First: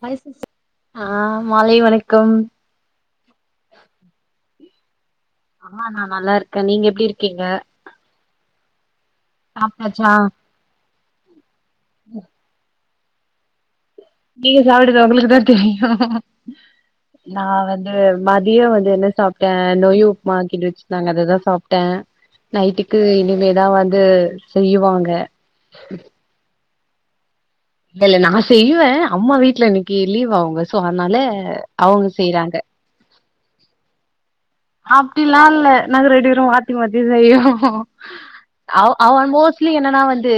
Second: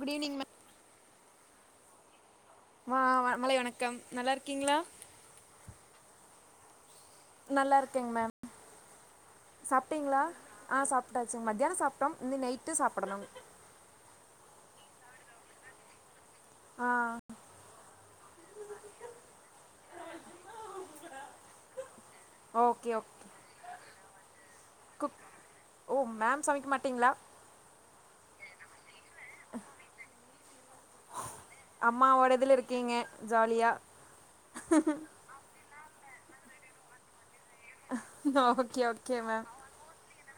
Good evening ma'am ஆ மாலை வணக்கம் வா மாலை வணக்கம் நல்லா இருக்கீங்களா ஆ நா நல்லா இருக்க நீங்க எப்டி இருக்கீங்க நல்லா இருக்கேங் மேம் சாப்ட்டாச்சா சாப்ட்டீங்ளா ஆ சாப்ட்டாச்சுங் மத்தியானோ சாப்ட்டோ இனி நைட்டு சாப்படனு நீங்க சாப்டது உங்களுக்கு தா தெரியு ஆ நா வந்து மதியோ வந்து என்ன சாப்ட்டே நொய் உப்புமாக்கின்டி வச்சுருந்தாங்க அததா சாப்ட்ட ஓகே நைட்டுக்கு ஓகே இனிமேதா வந்து செய்யவாங்க குக் ஓ மேம் சமைக்க மாட்டீங்ளா இல்ல நா செய்வ அம்மா வீட்ல இன்னைக்கி லீவ் அவுங்க சோ அதனால அவுங்க அம்மாவோட இதில செய்யறாங்க இருக்கீங்க ஜாலியா அப்டிலா இல்ல நாங்க ரெண்டு பேரு மாத்தி மாத்தி செய்வோ ஓகே அவ ஓகே அவ மேம் மோஸ் ட்லி என்னன்னா வந்து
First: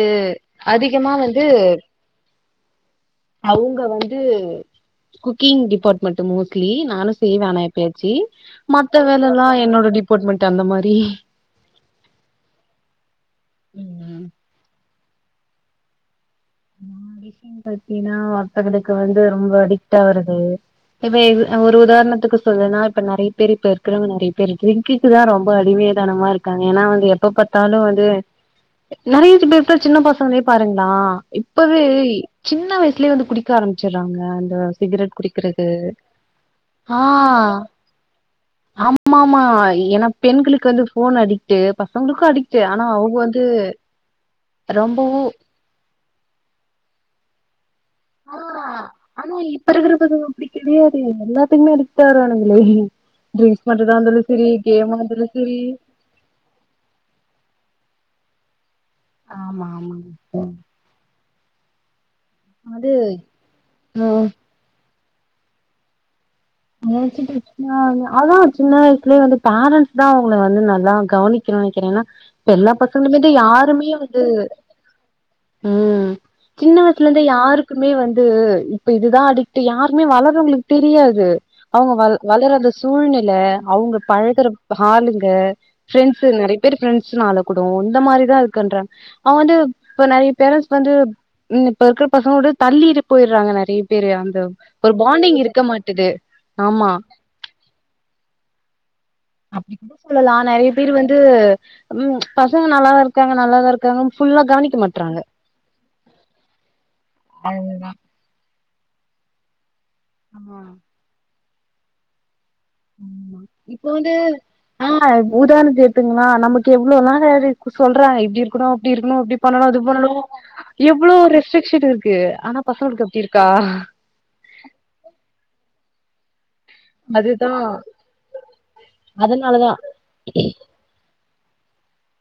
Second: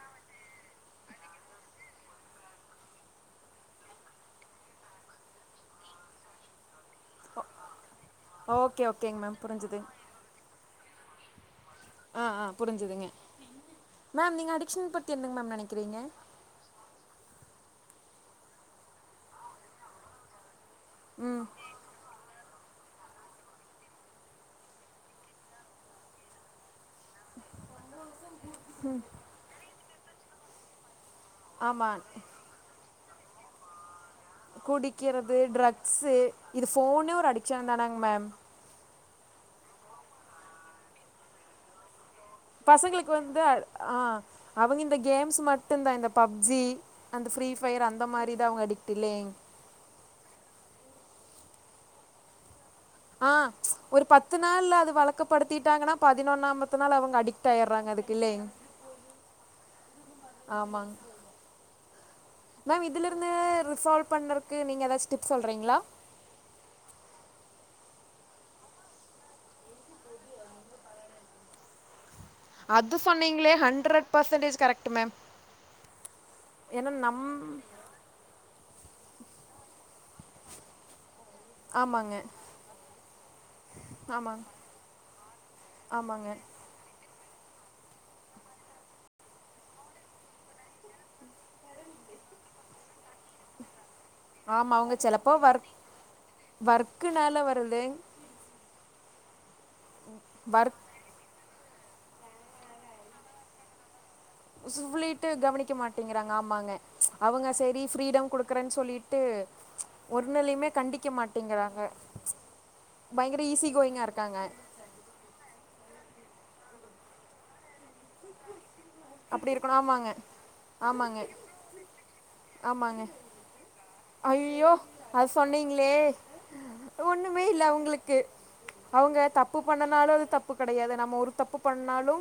அதிகமா வந்து அவுங்க வந்து குக்கிங் டிபார்ட்மெண்ட் மோஸ்ட்லி நானு செய்வ ஆனா எப்பயாச்சு ஓகே மத்த ஓகேங்க மேம் வேலல்லா புரிஞ்சுது என்னோட டிபார்ட்மெண்ட் அந்த மாரி ஆ ஆ புரிஞ்சுதுங்க ம் மேம் நீங்க அடிக்ஷன் பத்தி என்னங் மேம் நனைக்கிறீங்க அடிஷன் பாத்தீன்னா ஒருத்தகக்கு வந்து ரொம்ப அடிக்ட் ஆகறது இவ்வே ம் இது அ ஒர் உதாரணத்துக்கு சொல்லனா இப்ப நறைய பேர் இப்ப இருக்கற நறைய பேர் ட்ரிங்கிக்கு தா ரொம்ப அடிமைதனமா இருக்காங்க ஏனா வந்து எப் எப்ப பாத்தாலு வந்து நறைய பேர்த்த சின்ன பசங்களே பாருங்ளா இப்பவே ஆமா சின்ன வயசுலேயே வந்து குடிக்க ஆரம்பிச்சறாங்க அ அந்த சிகரெட் குடிக்கிறது குடிக்கறது ட்ரக்ஸு இது ஆ ஃபோனே ஒரு அடிக்ஷன் தானங்க மேம் ஆமா ஆமா ஏனா பெண்களுக்கு வந்து ஃபோன் அடிக்ட்டு பசங்களுக்கு அடிக் பசங்களுக்கு வந்து ஆ அவங்க இந்த ரொம்பவு கேம்ஸ் மாரி மட்டுந்தா இந்த பப்ஜி அந்த ஃப்ரீ ஃபயர் அந்த மாரி தா அவுங்க அடிக்ட் இல்லைங் ஆனா இப்ப இருக்கருதுங்க அப்படி கெடையாது எல்லாத்துக்குமே அடிக்ட் ஆகுறானுங்ளே ஆ ஒரு பத்து நாள்ல அது இருந்தாலு செரி வழக்கப்படுத்திட்டாங்கன்னா பதினொன்னாமத்து நாள் அவங்க அடிக்ட் ஆயடுறாங்க அதுக்கு இல்லைங் ஆமா ஆமா ம் மேம் இதுல இருந்து ரிசால்வ் பண்றதுக்கு நீங்க ஏதாச்ச டிப் சொல்றீங்களா எதாச்சு டிப்ஸ்னா அதா சின்ன வயசுலே வந்து பேர்ன்ட்ஸ் தா அவுங்கள வந்து நல்லா கவுனி க்னு நெக்கிற ஏனா அது சொன்னீங்களே ஹண்ட்ரட் பர்சன்டேஜ் கரெக்ட்டு மேம் ம் சின்ன ஏன்னா வயசுல இருந்தே நம் யாருக்குமே வந்து இப்ப இதுதா அடிக்ட்டு யாருமே வளறவுங்களுக்கு தெரியாது அவுங்க ஆமாங்க வல் வளர சூழ்நில அவுங்க ஆமாங்க பழகுற ஆளுங்க ஃப்ரெண்ட்ஸ் ஆமாங்க நறைய பேர் ஃப்ரெண்ட்ஸ்னால கூடு இந்த மாரிதா இருக்குன்றாங்க அவன் வந்து இப்ப நறைய பேரண்ட்ஸ் வந்து ம் இப்ப இருக்கிற பசங்களோட தள்ளிட்டு போயடுறாங்க நறைய பேரு அந்த ஒரு பாண்டிங் இருக்க மாட்டுது ஆமா வர்க்குனால வருது அப்டி கூட சொல்லலா நெறைய ஒர்க் பேர் வந்து ம் பசங்க நல்லாதா இருக்காங்க நல்லாதா இருக் காங்க புல்லா [unintelligible] கவனிக்க மாட்டிங்கறாங்க ஆமாங்க அவங்க செரி அதுதா ப்ரீடம் குடுத் க்கறன் சொல்லீட்டு ஆமா ஒன்னுலீமே கண்டிக்க மாட்டிங்கறாங்க ஆமா இப்ப வந்து ஆ உதாரணத்துக்கு எடுத்துகங்களே நமக்கு எவ்ளோ வேல இரு க்கு சொல்றாங்க இப்டி இருக்கணு அப்டி இருக்கணு இப்டி அப்படி பண்ணணு இருக்கணும் அது ஆமாங்க பண்ணணு எவ்ளோ ஆமாங்க ரெஸ்ட்ரிக்ஷன் இருக்கு அனா பசங்களுக்கு அப்டி இருக்கா ஐய்யோ அத சொன்னீங்களே ஒண்ணுமே அதுதா இல்ல அவுங்களுக்கு அவுங்க தப்பு அதனாலதா பண்ணுனாலு அது தப்பு க கிடையாது நம்ம ஒரு தப்பு பண்ணாலு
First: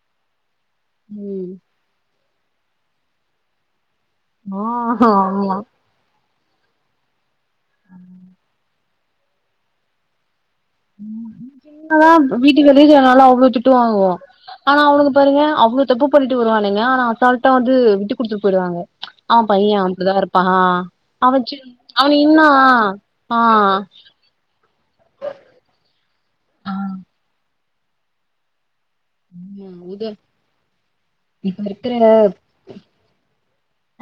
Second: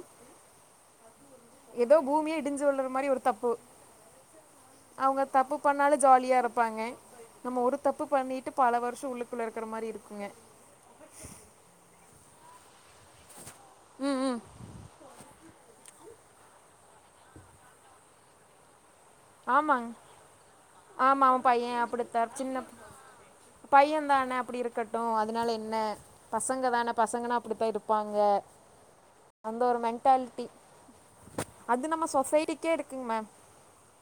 ம் எதோ பூமியே இடிஞ்சு விழுற மாரி ஒரு தப்பு ஆ அவங்க ஆமா தப்பு பண்ணாலு ஜாலியா இரு ப்பாங்க நம்ம ஒரு தப்பு பண்ணீட்டு பல வருஷோ உள்ளுக்குள்ள இருக்கற மாரி இருக்குங்க [inaudible] என்னதா வீட்டுக்கு [unintelligible] அவ்ளோ திட்டு வாங்குவோ ம் ம் அனா அவுணுங்க பாருங்க அவ்ளோ தப்பு பண்ணிட்டு வருவானுங்க அனா அசால்ட்டா வந்து விட்டு குடுத்துட் போயிடுவாங்க அவ பைய ஆமாங் அப்டிதா இருப்பா ஆமா அவ அவனுக்கு பைய அப்படித்தா இன்னா சின்ன ஆ பையந்தான அப்படி இருக் கட்டு அதனால என்ன பசங்க ஆ தான பசங்கன்னா அப்படித்தா இருப்பாங்க அந்த ஒரு இது மென்ட்டால்ட்டி இப்ப அது இருக்கிற நம்ம சொசைட்டிக்கே இருக்குங் மேம்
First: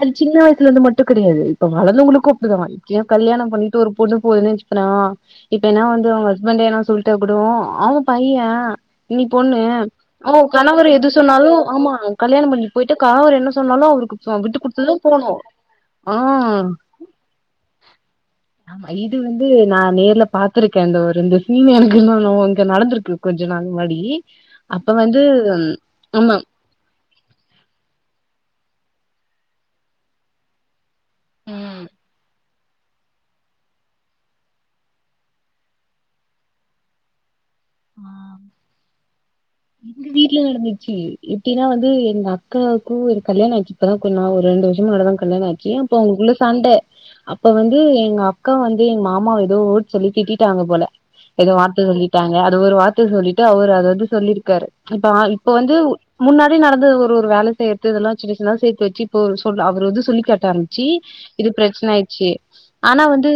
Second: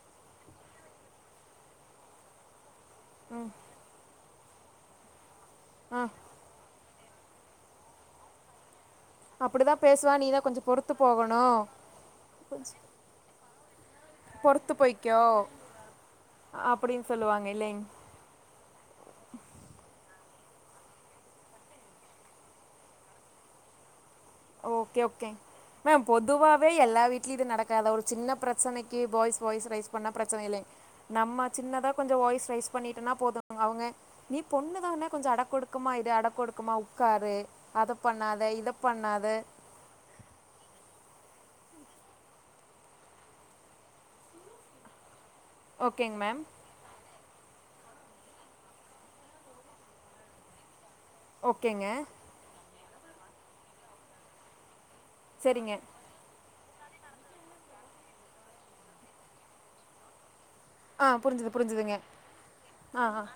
அது சின்ன வயசு இருந்து மட்டு கெடையாது இப்ப வளந்தவங்களுக்கு அப்படிதா இப்யூ கல்யாணோ பண்ணிட்டு ஒரு பொண்ணு போதுன்னு வச்சுக்கணு இப்ப என்னா ஆ வந்து அவங்க ஹஸ்பண்டு எதுனா சொல்ட்டே இருக்கட்டு அவ பைய நீ பொண்ணு அப்படிதா பேசுவா ஓ நீதா கொஞ்ச கணவர் பொறுத்து எது போகணு சொன்னாலு ஆமா கல்யாணோ பண்ணீட் போயிட்டா கணவர் என்ன சொன்னாலு அவருக்கு [unintelligible] பொறுத்து குடுத்து தா போய்க்கோ போணு ஆ அப்படின்னு சொல்லுவாங்க இல்லைங் ஆமா இது வந்து நா நேர்ல பாத்துருக்க அந்த ஒரு இந்த சீன்னு எனக்கு இன்னொன்னுவ் இங்க நடந்திருக்கு கொஞ்ச நாள் முன்னாடி அப்ப ஓகே வந்து ஓகே மேம் ஆமா பொதுவா வே எல்லா வீட்லியு இது நடக்காத ஒரு சின்ன பிரச்சனைக்கு பாய்ஸ் வாய்ஸ் ரைஸ் பண்ணா பிரச்சன இல்லிங் நம்ம ம் சின்னதா கொஞ்சோ வாய்ஸ் ரைஸ் பண்ணிட்டன்னா போது [inaudible] அவங்க நீ பொண்ணு தான கொஞ்சோ அடக்க ஒடுக்கமா இரு அடக்க ஒடுக்கமா உக்காரு அத பண்ணாத இத பண்ணாத இது வீட்ல நடந்துச்சு எப்டின்னா வந்து எங்க அக்காவுக்கு ஒரு கல்யாணோ ஆச்சு இப்பதா கொஞ்ச நா ஒரு ரெண்டு வருஷோ முன்னாடி தா கல்யாணோ ஆச்சு அப்ப ஓகேங்க அவங்களுக்குள்ள மேம் சண்ட அப் ப வந்து எங்க அக்கா வந்து எங்க மாமா எதோ ஒர்ட் சொல்லி திட்டிட்டாங்க போல எதோ வார்த்த ஓகேங்க சொல்லிட்டா எதோ ஒரு வார்த்த சொல்லிட்டு அவரு அத வந்து சொல்லிருக்காரு இப்ப ஆ இப்ப சரிங்க வந்து முன்னாடி நடந்தது ஒரு ஒரு வேல செய்றது இதல்லா சின்ன சின்னதா சேத்து வெச்சி இப்ப ஒரு சொல் அவரு வந்து சொல்லி காட்டாரம் ச்சி ஆ இது புரிஞ்சுது பிரச்சன புரிஞ்சுதுங்க ஆயிருச்சி அனா ஆ ஆ. வந்து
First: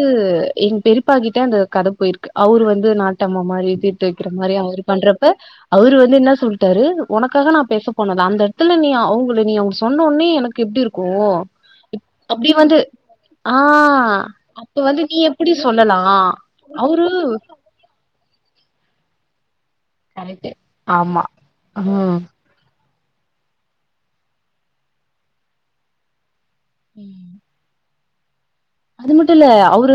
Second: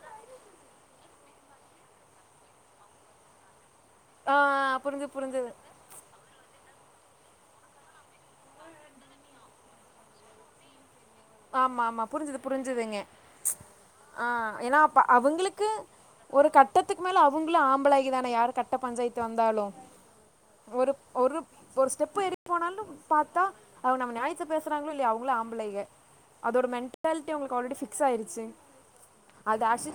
எங் பெரிப்பாகிட்ட அந்த கத போயிருக்கு அவுரு வந்து நாட்டம்மா மாரி இது [unintelligible] வெக்கற ஆ மாரி அவரு புரிஞ்சுது பண்றப்ப புரிஞ்சுது அவரு வந்து என்ன சொல்ட்டாரு உனக்காக நா பேச போன அந்த எத்துல நீ அவுங்கள நீ அவு சொன்னுன்னே எனக் ஆமாம்மா புரிஞ்சிது வந்து புரிஞ்சிதுங்க ஆ ஆ அப்ப ஏனா அப்பா வந்து நீ எப்டி அவுங்களுக்கு சொல்லலா ஒரு கட்டத்துக்கு அவரு மேல அவுங்களு ஆம்பளைக தான யாரு கட்ட பஞ்சாய்த்து வந்தாலு கரெக்ட்டு ஒருப் ஆமா ஒருப் ஒரு ம் ஸ்டெப் ஏறி போனாலும் பாத்தா அவ நம்ம ஞாயத்த பேசறாங்களோ இல்லயோ அவங்களு ஆம்பளைக அதோட ம் மெண்டால்ட்டி உங்களுக்கு ஆல்ரெடி பிக்ஸ் ஆயிருச்சி அது மட்டு இல்ல அவ்ரு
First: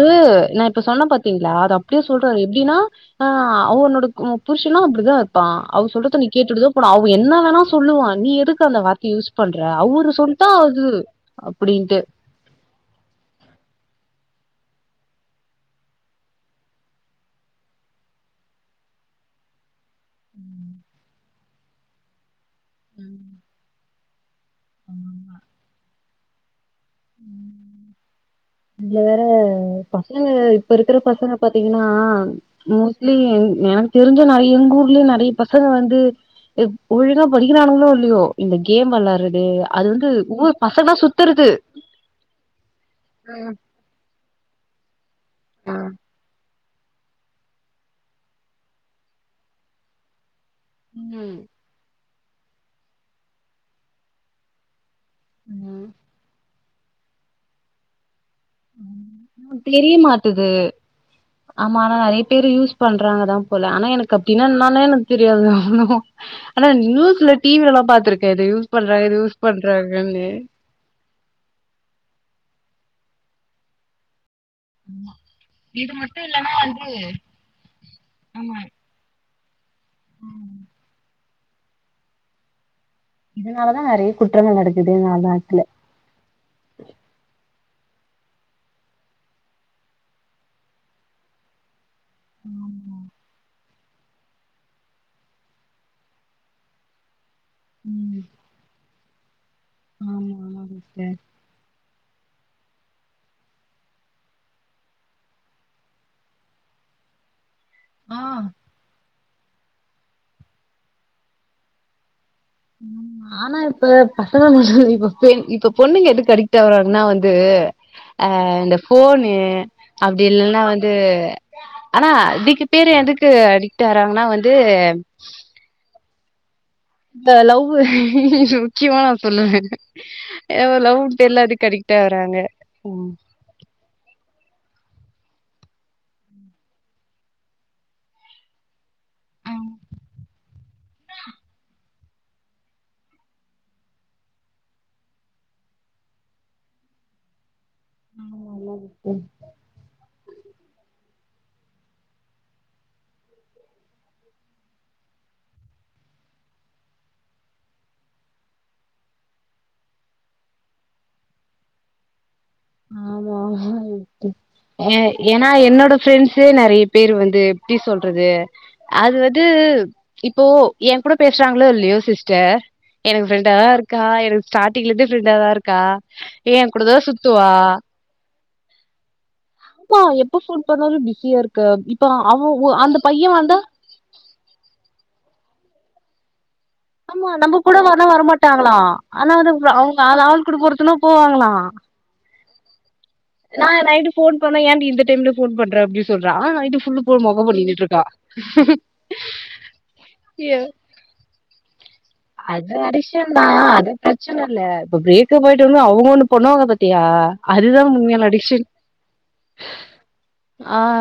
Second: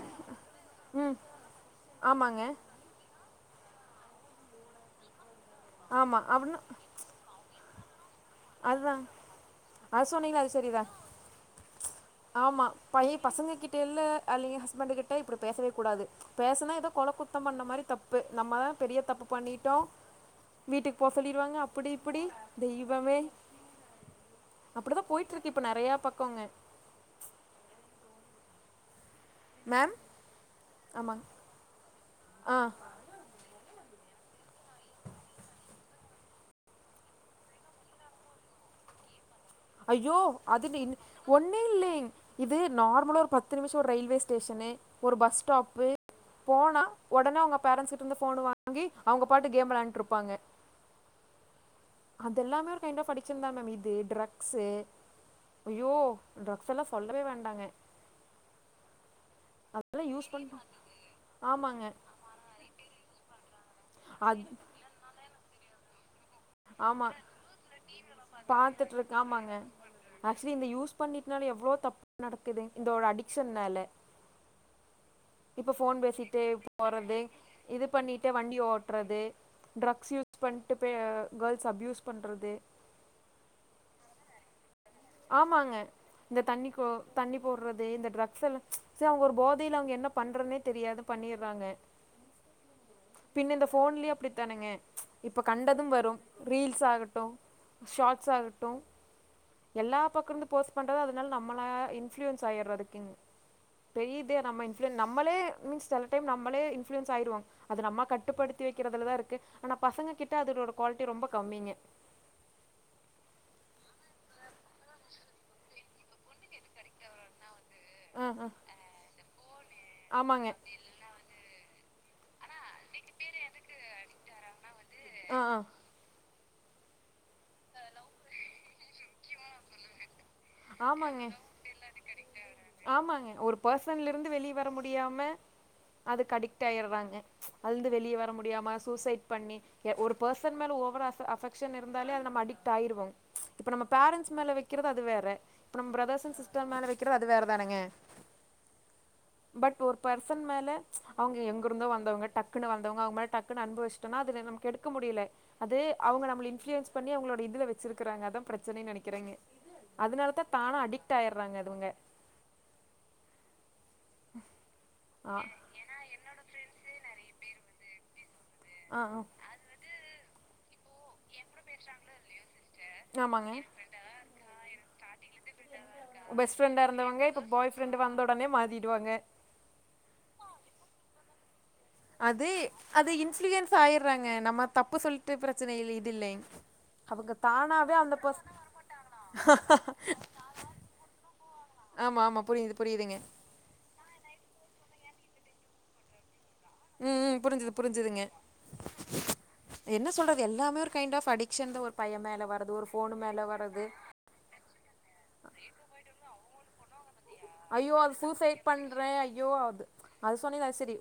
நா இப்ப சொன்னே ம் பா்த்தீங்ளா அத அப்டியே சொல்றாரு ஆமாங்க எப்டின்னா ஆ அவோ உன்னோட க புருஷனு அப்டிதா இருப்பா அவர் ஆமா சொல்றத நீ அப்டின்னு கேட்டுதா போனு அவ் என்ன வேணா சொல்லுவா நீ எத் எதுக்கு அந்த அதுதா வார்த்தைய யூஸ் பண்ற அது அவரு சொன்னீங்களே சொன்னா சரிதா அது அப்டின்ட்டு ஆமா பைய பசங்கக்கிட்ட இல்ல அல்லி ஹஸ்பண்ட கிட்ட இப்டி பேசவே கூடாது பேசுனா ஏதோ கொல குத்தோ பண்ண மாதிரி தப்பு நம்மதா பெரிய தப்பு பண்ணிட்டோ ம் வீட்டுக்கு போ சொல்லிருவாங்க அப்படி இப்படி தெய்வமே ம் அப்டிதா போயிட் ஆமா இருக்கு இப்ப நெறையா பக்கோங்க இதுல வேற ப மேம் பசங்க இப்ப இருக்கற ஆமாங்க பசங்க பாத்தீங்கன்னா ஆ மு சுலி எங் எனக்கு தெரிஞ்ச நெறைய எங்க ஊர்ல நெறைய பசங்க வந்து இப் ஒழுங்கா படிக்கிறானுங்களோ இல்லையோ இந்த கேம் வெளாட்றது ஐயோ அது நின் ஒன்னு இல்லேங் இது நார்மலா ஒரு பத்து நிமிஷோ ஒரு ரயில்வே ஸ்டேஷனு ஒரு பஸ் ஸ்டாப்பு போனா உடனே அவங்க பேரண்ட்ஸ் கிட்ட இருந்து போன் வாங்கி அவங்க பாட்டு கேம் வெளாண்ட்ருப்பாங்க ம் அதெல்லாமே ஒரு கைண்ட் ஆப் அடிக்சன் தான மேம் இது ட்ரக்ஸு ம் ஐயோ ட்ரக்ஸ் எல்லா சொல்லவே வேண்டாங்க தெரிய அதெல்லாம் யூஸ் மாட்டுது பண்ண ஆமா ஆமாங்க. ஆனா நெறைய பேரு யூஸ் பண்றாங்கதா போல ஆனா எனக் அது அப்படின்னா என்னானே எனக் தெரியாது ஆனா ஆமா. நியூஸ்ல டி வில எல்லா பாத்துருக்கே இத யூஸ் பாத்துட்டு பண்றாங்க இது யூஸ் பண்றாங்கன்னு பண்ணிட்னால எவ்ளோ தப்பு நடக்குது இந்தோட அடிக்ஷன்னால இப்ப இது போன் மட்டு பேசிட்டே இல்லன்னா வந்து போறது இது பண்ணிட்டே ஆமா வண்டி ஓட்றது ட்ரக்ஸ் யூஸ் பண்ட்டு பே கேர்ள்ஸ அப்யூஸ் பண்றது இதனாலதா நெறைய குற்றங்கள் நடக்குது நா நாட்டுல ஆமாங்க இந்த தண்ணி கோ தண்ணி போட்றது இந்த டிரக்ஸ் எல்லா சரி அவங்க ஒரு போதையில அவங்க என்ன பண்றன்னே தெரியாது பண்ணிறாங்க ம் பின் இந்த போன்லே அப்டி தானுங்க இப்ப கண்டதும் வரும் ரீல்ஸ் ஆகட்டும் ம். ஷார்ட்ஸ ஆகட்டு எல்லா பக்கோ ஆமா, இருந்து ஆமா போஸ்ட் பண்றது சிஸ்டர். அதனால நம்மளா இன்ஃப்ளூயன்ஸ் ஆயிறது அதுக்குங்க பெரிய இதே நம்ம இன்ஃப்ளூயன் நம்மளே மீன்ஸ் செல டைம் நம்மளே இன்ஃப்ளூயன்ஸ் ஆயிருவோ அது நம்ம ஆ கட்டுப்படுத்தி வைக்கிறதுலதா இருக்கு ஆனா பசங்க கிட்ட அதோட குவாலிட்டி ரொம்ப கம்மிங்க ஆனா இப்ப பசங்க மொத இப்ப பெண் இப்ப பொண்ணுங்க எதுக் அடிக்ட் ஆவ்ராங்கன்னா வந்து ஆ அ ஆ இந்த போஃனு அப்டி ஆமாங்க இல்லனா வந்து ஆனா இதுக்கு பேரு எதுக்கு அடிக்ட் ஆவ்ராாங்கன்னா வந்து ஆ ஆ இந்த லவ்வு முக்கியமா நா சொல்லுவே அ ஆமாங்க லவ்வுட்டு எல்லாருக் அடிக்ட் ஆவுராங்க ம் பெர்சன்ல இருந்து வெளிய வர முடியாம அதுக்கு அடிக்ட் ஆயிறாங்க அதுலந்து வெளிய வர முடியாம சூசைட் பண்ணி ய ஒரு பெர்சன் மேல ஓவரா அஃப் அஃபெக்ஷன் இருந்தாலே அது நம் அடிக்ட் ஆயிருவோ இப்ப நம்ம பேரன்ட்ஸ் மேல வைக்கிறது அது வேற இப்ப நம் பிரதர்ஸ் அன் சிஸ்டர் மேல வைக்கிறோ அது வேற தானுங்க ம் நல்ல இருக்கே பட் ஒரு பர்சன் மேல அவுங்க எங்கிருந்தோ வந்த வாங்க டக்குன்னு வந்த வாங்க அவுங்க மேல டக்குன்னு அனுபவிச் டுனா அது நமக்கு எடுக்க முடியல அது அவுங்க நம்ல இன்புளுயன்ஸ் பண்ணி அவுங்களோட இதுல வச்சிருக்காங்க அதா பிரச்சனைன்னு நெனைக்கிறாங்கே அதனாலதா தானு அடிக்ட் ஆயிறாங்க அது அவுங்க ஆமா ஆமா ஏ ஆ ஏன்னா என்னோட ப்ரெண்ட்சே நெறைய பேரு வந்து எப்புடி சொல்றது ஆ அது ஆ. வந்து இப்போ என் கூட பேசுறாங்களோ இல்லையோ சிஸ்டர் எனக்கு ஃப்ரெண்ட ஆமாங்க தா இருக்கா எனக்கு ஸ்ட்டிங் இருந்து ஃப்ரெண்டா தா இருக்கா பெஸ்ட் ஏ ஃப்ரெண்டா கூடதா இருந்தவங்கா இப்ப சுத்துவா பாய் ஃப்ரெண்டு வந்த உடனே மாறிடுவாங்க ப்பா எப்ப போன் பண்ணாலு பிஸியா இருக்க இப்ப தா அவ அவன் அந்த பையா வந்தா கமிட்ஆயிடுறாங்க நம்ம தப்பு சொல்லிட்டு பிரச்சனை இல்ல இது இல்ல ஆமா நம்ம கூட வரணா வரமாட்டாங்களா ஆனா வது அவுங்க ஆ ஆள் கூட போறதுன்னா போவாங்களா ஆமா ஆமா புரியுது புரியுதுங்க நா நைட்டு போன் பண்ண என் டி இந்த டைம்ல போன் பண்ற அப்புடினு சொல்றா ஆனா நைட்டு ஃபுல்லு போ ம்ம் மொக்க புரிஞ்சுது பண்ணிட்டு இருக்கா புரிஞ்சுதுங்க என்ன சொல்றது ஏ எல்லாமே கைண்ட்ஃப் அடிஷன்னு அது அடிஷான் தா அது பிரச்சனை இல்ல இப்ப பிரேக்காப் ஆயிட்டுன்னு அவுங்க ஒன்னு பண்ணுவாங்க பாத் ஐயோ அது சூசைட் பண்றே ஐயோ அது அது சொன்னில அது ஆ சரி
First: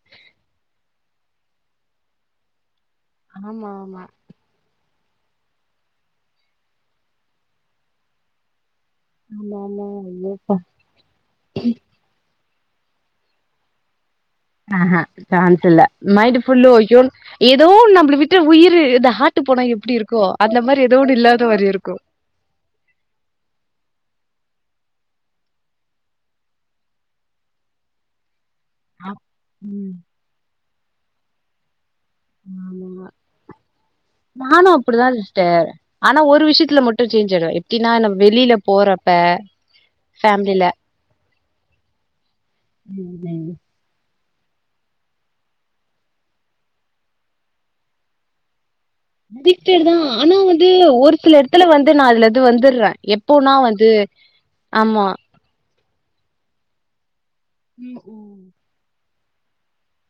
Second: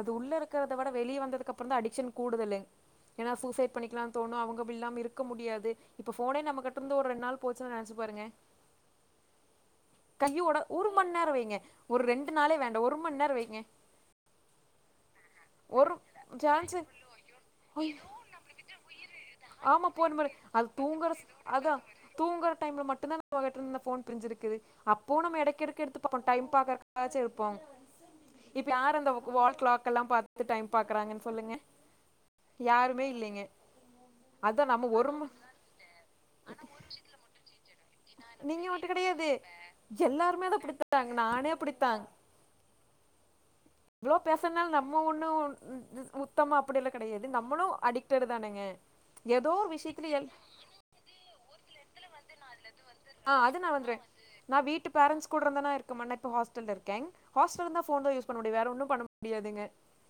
அது உள்ள இருக்கிற தா விட வெளிய வந்ததுக்கு அப்புறே தா அடிக்ஷன் கூடுதல ஏன்னா ஆமா சூசைட் ஆமா பண்ணிக்கலாம்னு தோணு அவுங்க இல்லாம இருக் க்க முடியாது இப்ப போனே நம்ம கிட்ட இருந்து ஒரு ரெண்டு நாள் போச்சு நெனைச்சு பாருங்க ஆமா ஆமா ஐயோ அப்பா கையோட ஒரு மணி நேரம் வைங்க ஒரு ரெண்டு நாளே வேண்டா ஒரு மணி நேர வைங்க ஆஹா சான்ஸ் இல்ல ஒரு மைண்ட்ஃபுல்லே சான்ஸு ஐயோ ஏதோ நம்மளை விட்டு உயிரு இந்த ஆஹட்டு போனா ஆமா எப்புடி போன இருக்கோ முறை அந்த அது மாறி ஏதோ தூங்குற ஒன்னு இல்லாத மாறி அதா இருக்கும் தூங்குற டைம்ல மட்டு தா நம்மகிட்ட போன்னு பிரிஞ்சிருக்குது அப்பவு நம்ம எடக்எடுக்க எடுத்து பாப்போ டைம் பாக்கறகாச்சு எடுப்போ இப்ப யாரு அந்த அப் வால் கிளாக் ம் எல்லா பாத்து டைம் பாக்குறாங்கன்னு சொல்லுங்க யாருமே ஆமா இல்லைங்க அதா நானு நம்ம அப்டிதா ஒரு ம அப்றே சேஞ்சு ஆயிடுவரு எப்புடின்னா நம்ம வெளியில நீங்க மட்டு போறப்ப பேமிலில தா நானே அப்புடித்தாங் யூட்டியூப்புலைங் இவ்ளோ பேசுனு நம்ம ஒண்ணு உ உ உத்தமா அப்புடி எல்லா கிடையாது நம்மளு அடிக்டடு தானுங்க அடிக்டாடு தா ஆனா வந்து ஒரு சில இடத்துல வந்து நா அதுல இருந்து வந்துடுறே ஆ எப்போனா அது நா வந்து வந்துருவே நா வீட்டு ஆமா பேரண்ஸ் கூட இருந்தானா இருக்குன்ன இப்ப ஹாஸ்டல்ல இருங்கே ஹாஸ்டந்தா ம் போன் தா யூஸ் பண்ண முடியு வேற ஒன்னு பண்ண முடியாதுங்க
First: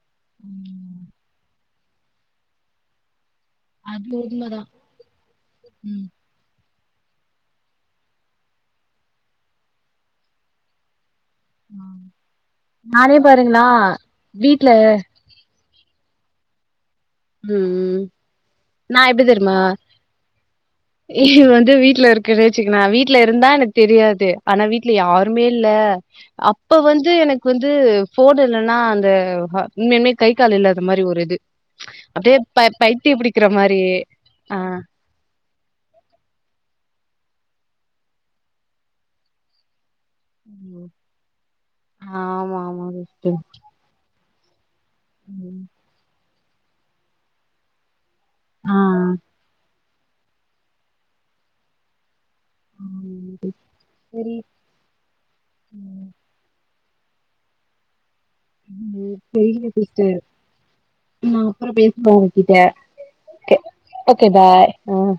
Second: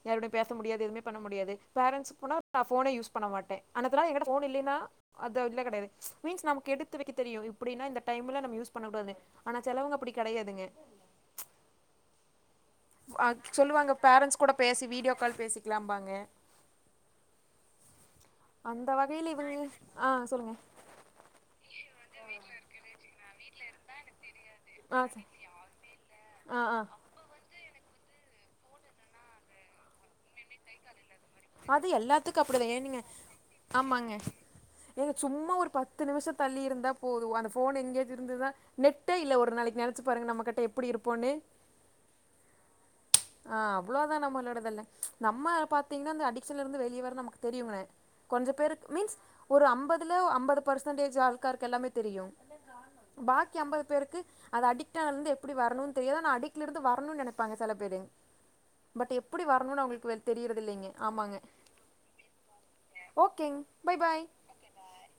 யாருடையு ம் பேசடியாது ஏவுமே ம் பண்ண முடியாது பேரண்ட்ஸ்சு போன போனே யூஸ் பண்ண மாட்டே அடுத்த நாள் அது எங்கிட்ட போன் உண்மதா இல்லயின்னா அது இல்ல கிடையாது ம் மீன்ஸ் நமக்கு எடுத்து வைக்க தெரியு இப்புடின்னா இந்த டைமில நம்ம யூஸ் பண்ண கூடாதுனு ஆனா செலவுங்க அப்புடிங் கிடையாதுங்க ம் ஆ சொல்லுவாங்க பேரன்ஸ்சு கூட வீட்ல பேசி வீடியோ கால் பேசிக்கலா பாங்க ம் அந்த நா எப்டி வகையில தெரியுமா இவுங்க ஆ சொல்லுங்க இது வந்து வீட்டுல இருக்குன்னு வச்சுக்கனா வீட்ல இருந்தா எனக்கு தெரியாது ஆனா வீட்ல ஆ சரி. யாருமே இல்ல ஆ அப்ப ஆ வந்து எனக்கு வந்து போன் இல்லைன்னா அந்த ஆ உண்மையாலுமே கை கால் இல்லாத மாரி ஒரு இது அது அப்டியே எல்லாத்துக்கு ப அப்டிதா ஏனுங்க பைத்திய புடிக்கிற மாரி ஆமாங்க ஆ ஏங்க சும்மா ஒரு பத்து நிமிஷ தள்ளி இருந்தா போது அந்த ஃபோன் எங்கேது இருந்துதுதா நெட்டே இல்ல ஒரு நாளைக்கு நெனச்சி பாருங்க நம்ம கிட்ட எப்டி இருப்போன்னு ஆ ஆமா ஆமா ஆ அவ்ளோதா நம்மளோடதல்ல நம்ம ம். பாத்தீங்னா இந்த அடிக்ஷன்ல இருந்து வெளிய வர நமக்கு தெரியுங்க கொஞ்சோ ஆ. பேருக்கு மீன்ஸ் ஒரு அம்பதுல அம்பது பர்சன்டேஜ் ஆளுகாருக் எல்லாமே தெரியு ம். பாக்கி அம்பது பேருக்கு சரி. அது அடி க்டானதுல இருந்து எப்டி வரனுன் ம். தெரியாது ஆனா அடிக்ட்ல இருந்து வரணுன் நெனைப்பாங்க செல பேரு பட் ம். எப்டி சரிங்க வரணுன் அவங்களுக்கு சிஸ்டர். வெல் தெரிறது இல்லைங்க ஆமாங்க நான் அப்புறம் பேசுறேன் உங்ககிட்ட. ஓகேங் பை பாய் ம்